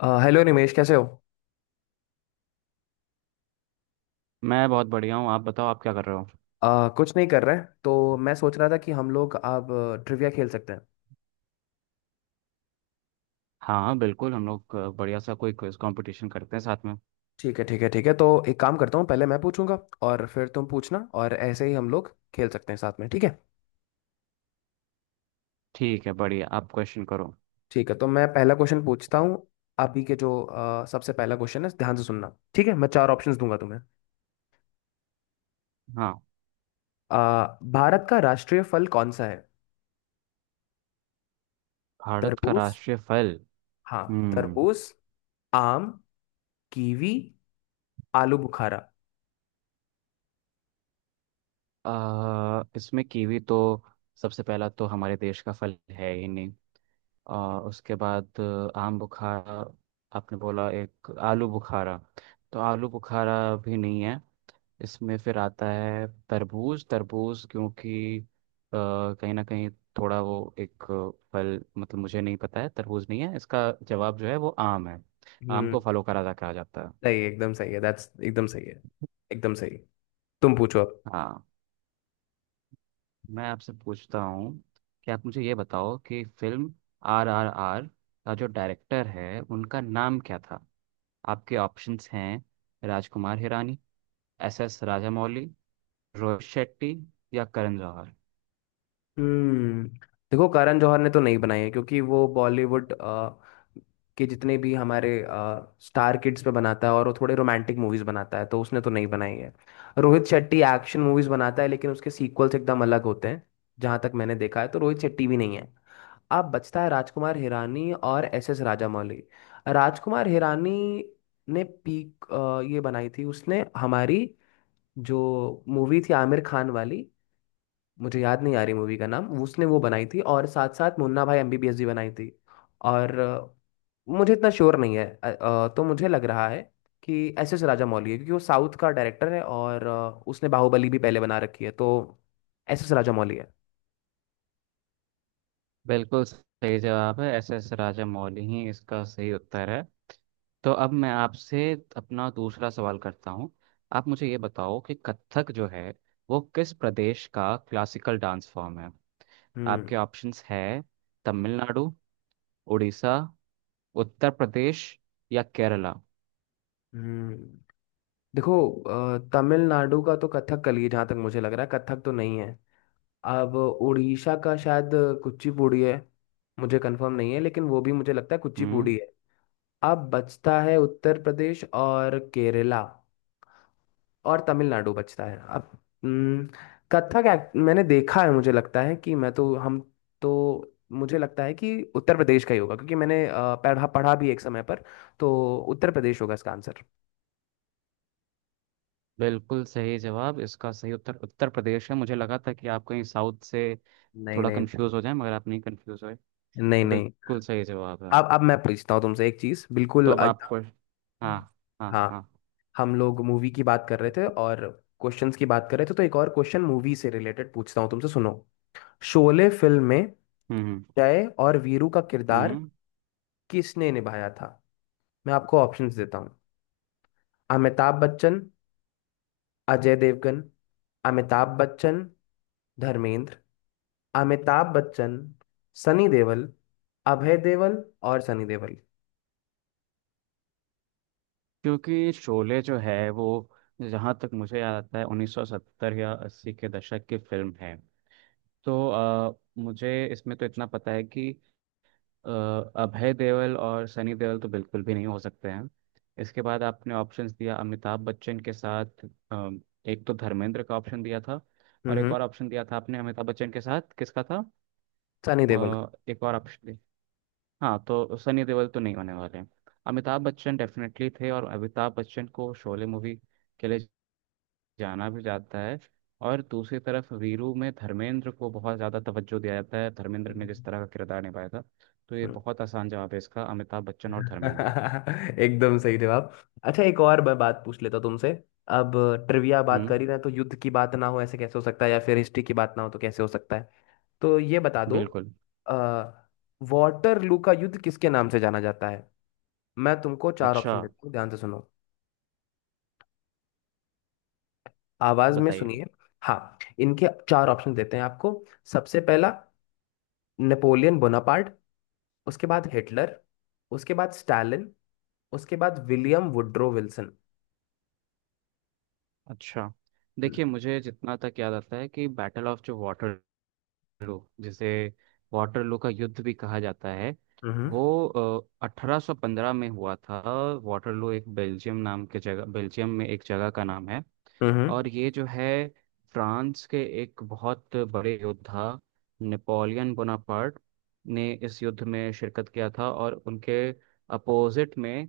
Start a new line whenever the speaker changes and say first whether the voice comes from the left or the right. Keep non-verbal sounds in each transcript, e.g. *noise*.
left: Hello Nimesh, कैसे हो?
right: मैं बहुत बढ़िया हूँ। आप बताओ, आप क्या कर रहे हो?
left: कुछ नहीं कर रहे हैं, तो मैं सोच रहा था कि हम लोग अब ट्रिविया खेल सकते हैं।
right: हाँ, बिल्कुल। हम लोग बढ़िया सा कोई क्विज कंपटीशन करते हैं साथ में।
left: ठीक है, ठीक है, ठीक है। तो एक काम करता हूँ, पहले मैं पूछूंगा और फिर तुम पूछना, और ऐसे ही हम लोग खेल सकते हैं साथ में, ठीक है।
right: ठीक है, बढ़िया। आप क्वेश्चन करो।
left: ठीक है, तो मैं पहला क्वेश्चन पूछता हूँ। अभी के जो सबसे पहला क्वेश्चन है, ध्यान से सुनना ठीक है। मैं चार ऑप्शंस दूंगा तुम्हें।
right: हाँ।
left: भारत का राष्ट्रीय फल कौन सा है?
right: भारत का
left: तरबूज,
right: राष्ट्रीय फल।
left: हाँ,
right: हम्म।
left: तरबूज, आम, कीवी, आलू बुखारा।
right: इसमें कीवी तो सबसे पहला तो हमारे देश का फल है ही नहीं। और उसके बाद आम बुखारा। आपने बोला एक आलू बुखारा। तो आलू बुखारा भी नहीं है। इसमें फिर आता है तरबूज, तरबूज क्योंकि कहीं ना कहीं थोड़ा वो एक फल, मतलब मुझे नहीं पता है। तरबूज नहीं है इसका जवाब। जो है वो आम है। आम
left: हम्म।
right: को फलों का राजा कहा जाता है।
left: सही है, एकदम सही है, दैट्स एकदम सही है, एकदम सही। तुम पूछो अब।
right: हाँ, मैं आपसे पूछता हूँ कि आप मुझे ये बताओ कि फिल्म RRR का जो डायरेक्टर है, उनका नाम क्या था? आपके ऑप्शंस हैं: राजकुमार हिरानी, SS राजामौली, रोहित शेट्टी या करण जौहर।
left: हम्म। देखो, करण जौहर ने तो नहीं बनाई है, क्योंकि वो बॉलीवुड के जितने भी हमारे स्टार किड्स पे बनाता है, और वो थोड़े रोमांटिक मूवीज बनाता है, तो उसने तो नहीं बनाई है। रोहित शेट्टी एक्शन मूवीज बनाता है, लेकिन उसके सीक्वल्स एकदम अलग होते हैं। जहां तक मैंने देखा है, तो रोहित शेट्टी भी नहीं है। अब बचता है राजकुमार हिरानी और एस एस राजामौली। राजकुमार हिरानी ने पीक ये बनाई थी, उसने हमारी जो मूवी थी आमिर खान वाली, मुझे याद नहीं आ रही मूवी का नाम। उसने वो बनाई थी, और साथ साथ मुन्ना भाई एमबीबीएस भी बनाई थी। और मुझे इतना श्योर नहीं है। तो मुझे लग रहा है कि एस एस राजामौली है, क्योंकि वो साउथ का डायरेक्टर है, और उसने बाहुबली भी पहले बना रखी है, तो एस एस राजामौली है।
right: बिल्कुल सही जवाब है। SS राजामौली ही इसका सही उत्तर है। तो अब मैं आपसे अपना दूसरा सवाल करता हूँ। आप मुझे ये बताओ कि कथक जो है वो किस प्रदेश का क्लासिकल डांस फॉर्म है?
left: हम्म,
right: आपके ऑप्शंस है: तमिलनाडु, उड़ीसा, उत्तर प्रदेश या केरला।
left: हम्म। देखो, तमिलनाडु का तो कथकली है, जहाँ तक मुझे लग रहा है। कथक तो नहीं है। अब उड़ीसा का शायद कुचिपुड़ी है, मुझे कंफर्म नहीं है, लेकिन वो भी मुझे लगता है
right: हम्म।
left: कुचिपुड़ी है। अब बचता है उत्तर प्रदेश और केरला, और तमिलनाडु बचता है अब। हम्म, कथक मैंने देखा है, मुझे लगता है कि मैं तो हम तो मुझे लगता है कि उत्तर प्रदेश का ही होगा, क्योंकि मैंने पढ़ा पढ़ा भी एक समय पर। तो उत्तर प्रदेश होगा इसका आंसर।
right: बिल्कुल सही जवाब। इसका सही उत्तर उत्तर प्रदेश है। मुझे लगा था कि आप कहीं साउथ से
left: नहीं,
right: थोड़ा
left: नहीं।
right: कंफ्यूज हो जाए, मगर आप नहीं कंफ्यूज हुए।
left: नहीं,
right: तो
left: नहीं।
right: बिल्कुल सही जवाब है।
left: अब मैं पूछता हूँ तुमसे एक चीज
right: तो
left: बिल्कुल।
right: अब आपको, हाँ, हाँ,
left: हाँ,
right: हाँ।
left: हम लोग मूवी की बात कर रहे थे, और क्वेश्चंस की बात कर रहे थे। तो एक और क्वेश्चन मूवी से रिलेटेड पूछता हूँ तुमसे, सुनो। शोले फिल्म में
right: हम्म, हम्म,
left: जय और वीरू का किरदार
right: हम्म।
left: किसने निभाया था? मैं आपको ऑप्शंस देता हूँ। अमिताभ बच्चन, अजय देवगन; अमिताभ बच्चन, धर्मेंद्र; अमिताभ बच्चन, सनी देओल; अभय देओल और सनी देओल।
right: क्योंकि शोले जो है वो, जहाँ तक मुझे याद आता है, 1970 या 80 के दशक की फिल्म है। तो मुझे इसमें तो इतना पता है कि अभय देओल और सनी देओल तो बिल्कुल भी नहीं हो सकते हैं। इसके बाद आपने ऑप्शंस दिया अमिताभ बच्चन के साथ। अ, एक तो धर्मेंद्र का ऑप्शन दिया था। और एक
left: हम्म।
right: और ऑप्शन दिया था आपने अमिताभ बच्चन के साथ, किसका था?
left: सनी देओल।
right: एक और ऑप्शन। हाँ, तो सनी देओल तो नहीं होने वाले हैं। अमिताभ बच्चन डेफिनेटली थे, और अमिताभ बच्चन को शोले मूवी के लिए जाना भी जाता है। और दूसरी तरफ वीरू में धर्मेंद्र को बहुत ज़्यादा तवज्जो दिया जाता है। धर्मेंद्र ने जिस
left: हम्म।
right: तरह का किरदार निभाया था, तो ये
left: हम्म।
right: बहुत आसान जवाब है इसका: अमिताभ बच्चन और
left: *laughs*
right: धर्मेंद्र।
left: एकदम सही जवाब। अच्छा, एक और मैं बात पूछ लेता हूं तुमसे। अब ट्रिविया बात
right: हम्म।
left: कर ही रहे हैं, तो युद्ध की बात ना हो ऐसे कैसे हो सकता है, या फिर हिस्ट्री की बात ना हो तो कैसे हो सकता है? तो ये बता दो।
right: बिल्कुल।
left: अ, वाटरलू का युद्ध किसके नाम से जाना जाता है? मैं तुमको चार
right: अच्छा,
left: ऑप्शन देता हूँ, ध्यान से सुनो। आवाज में
right: बताइए।
left: सुनिए। हाँ, इनके चार ऑप्शन देते हैं आपको। सबसे पहला नेपोलियन बोनापार्ट, उसके बाद हिटलर, उसके बाद स्टालिन, उसके बाद विलियम वुड्रो विल्सन।
right: अच्छा,
left: हम्म,
right: देखिए मुझे जितना तक याद आता है कि बैटल ऑफ, जो वाटरलू, जिसे वाटरलू का युद्ध भी कहा जाता है,
left: हम्म।
right: वो 1815 में हुआ था। वाटरलू एक बेल्जियम, नाम के जगह, बेल्जियम में एक जगह का नाम है।
left: हम्म।
right: और ये जो है, फ्रांस के एक बहुत बड़े योद्धा नेपोलियन बोनापार्ट ने इस युद्ध में शिरकत किया था, और उनके अपोजिट में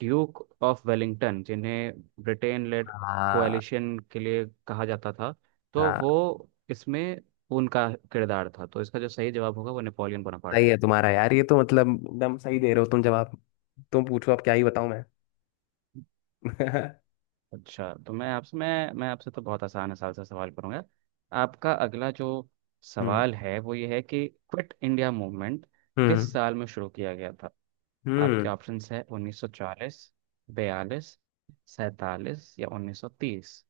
right: ड्यूक ऑफ वेलिंगटन, जिन्हें ब्रिटेन लेड
left: हाँ,
right: कोएलिशन के लिए कहा जाता था, तो
left: हाँ।
right: वो इसमें उनका किरदार था। तो इसका जो सही जवाब होगा वो नेपोलियन बोनापार्ट
left: सही
right: है।
left: है तुम्हारा यार, ये तो मतलब एकदम सही दे रहे हो तुम जवाब। तुम पूछो अब, क्या ही बताऊं मैं? *laughs* हम्म,
right: अच्छा, तो मैं आपसे तो बहुत आसान आसान सा सवाल करूंगा। आपका अगला जो सवाल है वो ये है कि क्विट इंडिया मूवमेंट किस
left: हम्म।
right: साल में शुरू किया गया था? आपके
left: हम्म,
right: ऑप्शंस है: 1940, 42, 47 या 1930।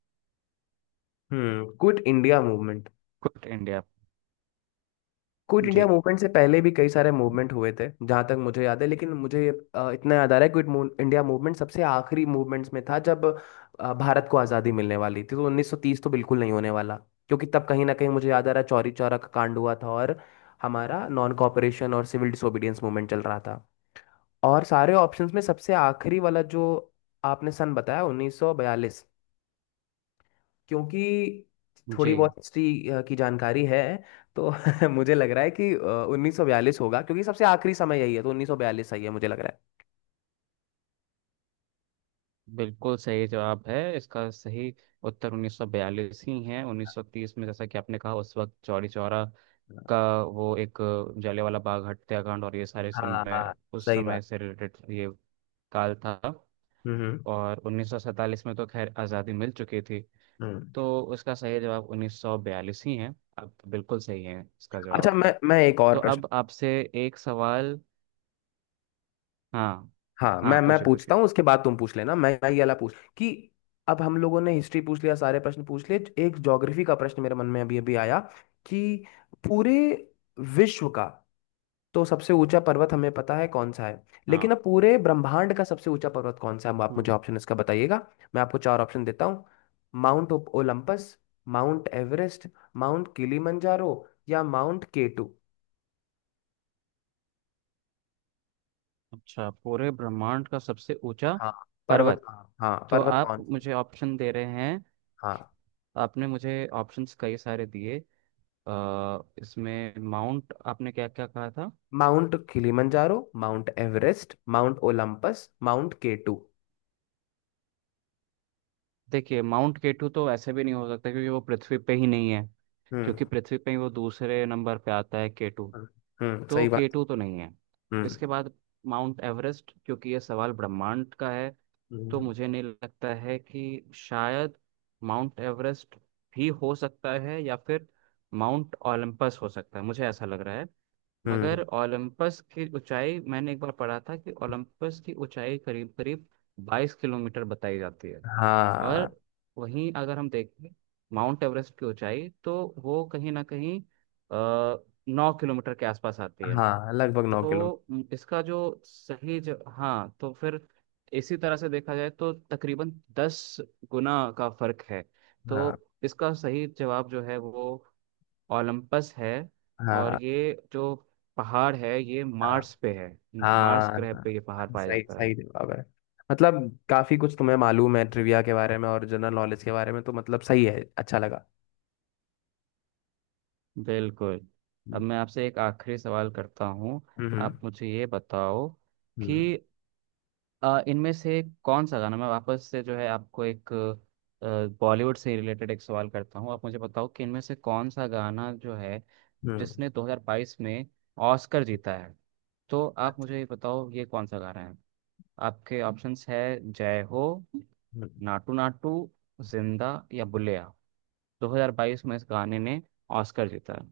left: हम्म। Quit India movement.
right: Quit India.
left: Quit India
right: जी।
left: मूवमेंट से पहले भी कई सारे मूवमेंट हुए थे जहां तक मुझे याद है, लेकिन मुझे ये, इतना याद आ रहा है क्विट इंडिया मूवमेंट सबसे आखिरी मूवमेंट्स में था, जब भारत को आज़ादी मिलने वाली थी। तो 1930 तो बिल्कुल नहीं होने वाला, क्योंकि तब कहीं ना कहीं मुझे याद आ रहा है चौरी चौरा का कांड हुआ था, और हमारा नॉन कॉपरेशन और सिविल डिसोबीडियंस मूवमेंट चल रहा था। और सारे ऑप्शंस में सबसे आखिरी वाला जो आपने सन बताया, 1942, क्योंकि थोड़ी
right: जी।
left: बहुत हिस्ट्री की जानकारी है, तो *laughs* मुझे लग रहा है कि 1942 होगा, क्योंकि सबसे आखिरी समय यही है। तो 1942 सही है, मुझे लग रहा
right: बिल्कुल सही जवाब है। इसका सही उत्तर 1942 ही है। 1930 में, जैसा कि आपने कहा, उस वक्त चौरी चौरा
left: है।
right: का वो एक, जलियांवाला बाग हत्याकांड और ये सारे
left: हाँ,
right: समय,
left: हाँ,
right: उस
left: सही बात।
right: समय से रिलेटेड ये काल था।
left: हम्म, हम्म।
right: और 1947 में तो खैर आज़ादी मिल चुकी थी।
left: हम्म।
right: तो उसका सही जवाब 1942 ही है। अब बिल्कुल सही है इसका जवाब
left: अच्छा,
right: आपका।
left: मैं एक
right: तो
left: और प्रश्न।
right: अब आपसे एक सवाल, हाँ,
left: हाँ,
right: हाँ,
left: मैं
right: पूछिए पूछिए।
left: पूछता हूँ, उसके बाद तुम पूछ लेना। मैं ये वाला पूछ कि, अब हम लोगों ने हिस्ट्री पूछ लिया, सारे प्रश्न पूछ लिए। एक ज्योग्राफी का प्रश्न मेरे मन में अभी अभी आया कि पूरे विश्व का तो सबसे ऊंचा पर्वत हमें पता है कौन सा है,
right: हाँ।
left: लेकिन अब पूरे ब्रह्मांड का सबसे ऊंचा पर्वत कौन सा है? आप मुझे ऑप्शन इसका बताइएगा। मैं आपको चार ऑप्शन देता हूँ। Mount Olympus, Mount Everest, Mount Kilimanjaro या माउंट केटू।
right: अच्छा, पूरे ब्रह्मांड का सबसे ऊंचा
left: हाँ, पर्वत।
right: पर्वत।
left: हाँ,
right: तो
left: पर्वत
right: आप
left: कौन से?
right: मुझे ऑप्शन दे रहे हैं।
left: हाँ।
right: आपने मुझे ऑप्शंस कई सारे दिए। इसमें माउंट, आपने क्या क्या कहा था?
left: Mount Kilimanjaro, Mount Everest, Mount Olympus, Mount K two.
right: देखिए, माउंट केटू तो ऐसे भी नहीं हो सकता क्योंकि वो पृथ्वी पे ही नहीं है।
left: हम्म,
right: क्योंकि पृथ्वी पे ही वो दूसरे नंबर पे आता है केटू।
left: हम्म।
right: तो
left: सही बात।
right: केटू तो नहीं है।
left: हम्म,
right: इसके बाद माउंट एवरेस्ट, क्योंकि ये सवाल ब्रह्मांड का है, तो
left: हम्म।
right: मुझे नहीं लगता है कि शायद माउंट एवरेस्ट भी हो सकता है, या फिर माउंट ओलंपस हो सकता है, मुझे ऐसा लग रहा है।
left: हम्म,
right: मगर ओलंपस की ऊंचाई, मैंने एक बार पढ़ा था कि ओलंपस की ऊंचाई करीब करीब 22 किलोमीटर बताई जाती है।
left: हाँ।
right: और वहीं अगर हम देखें, माउंट एवरेस्ट की ऊंचाई तो वो कहीं ना कहीं आ, 9 किलोमीटर के आसपास आती है।
left: हाँ, लगभग 9 किलोमीटर।
right: तो इसका जो सही ज... हाँ, तो फिर इसी तरह से देखा जाए तो तकरीबन 10 गुना का फर्क है। तो
left: हाँ,
right: इसका सही जवाब जो है वो ओलंपस है। और
left: हाँ,
right: ये जो पहाड़ है ये
left: हाँ,
right: मार्स पे है। मार्स
left: हाँ,
right: ग्रह
left: हाँ,
right: पे ये पहाड़
left: हाँ,
right: पाया
left: सही
right: जाता है।
left: सही जवाब है। मतलब काफी कुछ तुम्हें मालूम है ट्रिविया के बारे में और जनरल नॉलेज के बारे में, तो मतलब सही है, अच्छा लगा।
right: बिल्कुल। अब
left: हम्म,
right: मैं आपसे एक आखिरी सवाल करता हूँ।
left: हम्म।
right: आप मुझे ये बताओ कि
left: हम्म,
right: इनमें से कौन सा गाना, मैं वापस से जो है आपको एक बॉलीवुड से रिलेटेड एक सवाल करता हूँ। आप मुझे बताओ कि इनमें से कौन सा गाना जो है
left: हम्म,
right: जिसने 2022 में ऑस्कर जीता है? तो आप
left: अच्छा,
right: मुझे ये बताओ, ये कौन सा गाना है? आपके ऑप्शंस है: जय हो,
left: हम्म।
right: नाटू नाटू, जिंदा या बुलेया। 2022 में इस गाने ने ऑस्कर जीता है।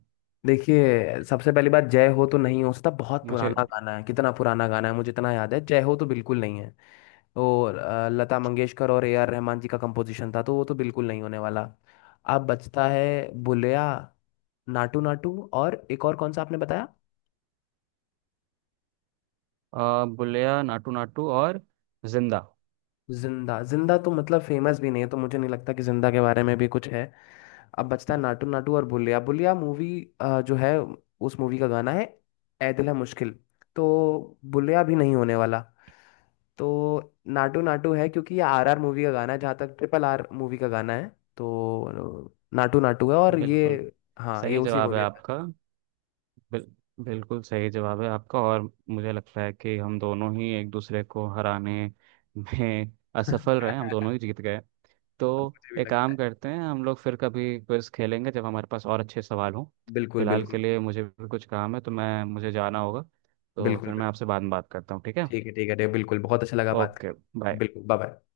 left: देखिए, सबसे पहली बात, जय हो तो नहीं हो सकता, बहुत
right: मुझे
left: पुराना गाना है, कितना पुराना गाना है मुझे इतना याद है, जय हो तो बिल्कुल नहीं है। और लता मंगेशकर और A R रहमान जी का कंपोजिशन था, तो वो तो बिल्कुल नहीं होने वाला। अब बचता है बुलिया, नाटू नाटू और एक और कौन सा आपने बताया?
right: बुलेया, नाटू नाटू और जिंदा।
left: जिंदा। जिंदा तो मतलब फेमस भी नहीं है, तो मुझे नहीं लगता कि जिंदा के बारे में भी कुछ है। अब बचता है नाटू नाटू और बुलिया। बुलिया मूवी जो है, उस मूवी का गाना है ऐ दिल है मुश्किल, तो बुलिया भी नहीं होने वाला। तो नाटू नाटू है, क्योंकि ये आर आर मूवी का गाना है, जहाँ तक ट्रिपल आर मूवी का गाना है। तो नाटू नाटू है, और
right: बिल्कुल
left: ये, हाँ, ये
right: सही
left: उसी
right: जवाब है
left: मूवी का।
right: आपका। बिल, बिल्कुल सही जवाब है आपका, और मुझे लगता है कि हम दोनों ही एक दूसरे को हराने *laughs* में असफल रहे। हम
left: *laughs*
right: दोनों ही जीत गए। तो
left: अब मुझे भी
right: एक
left: लगता
right: काम
left: है,
right: करते हैं, हम लोग फिर कभी क्विज खेलेंगे जब हमारे पास और अच्छे सवाल हों।
left: बिल्कुल,
right: फिलहाल के
left: बिल्कुल।
right: लिए मुझे भी कुछ काम है, तो मैं मुझे जाना होगा। तो
left: बिल्कुल,
right: फिर मैं
left: बिल्कुल।
right: आपसे बाद में बात करता हूँ, ठीक है?
left: ठीक है, ठीक है, ठीक है, बिल्कुल, बहुत अच्छा लगा बात
right: ओके।
left: करके,
right: बाय।
left: बिल्कुल, बाय बाय।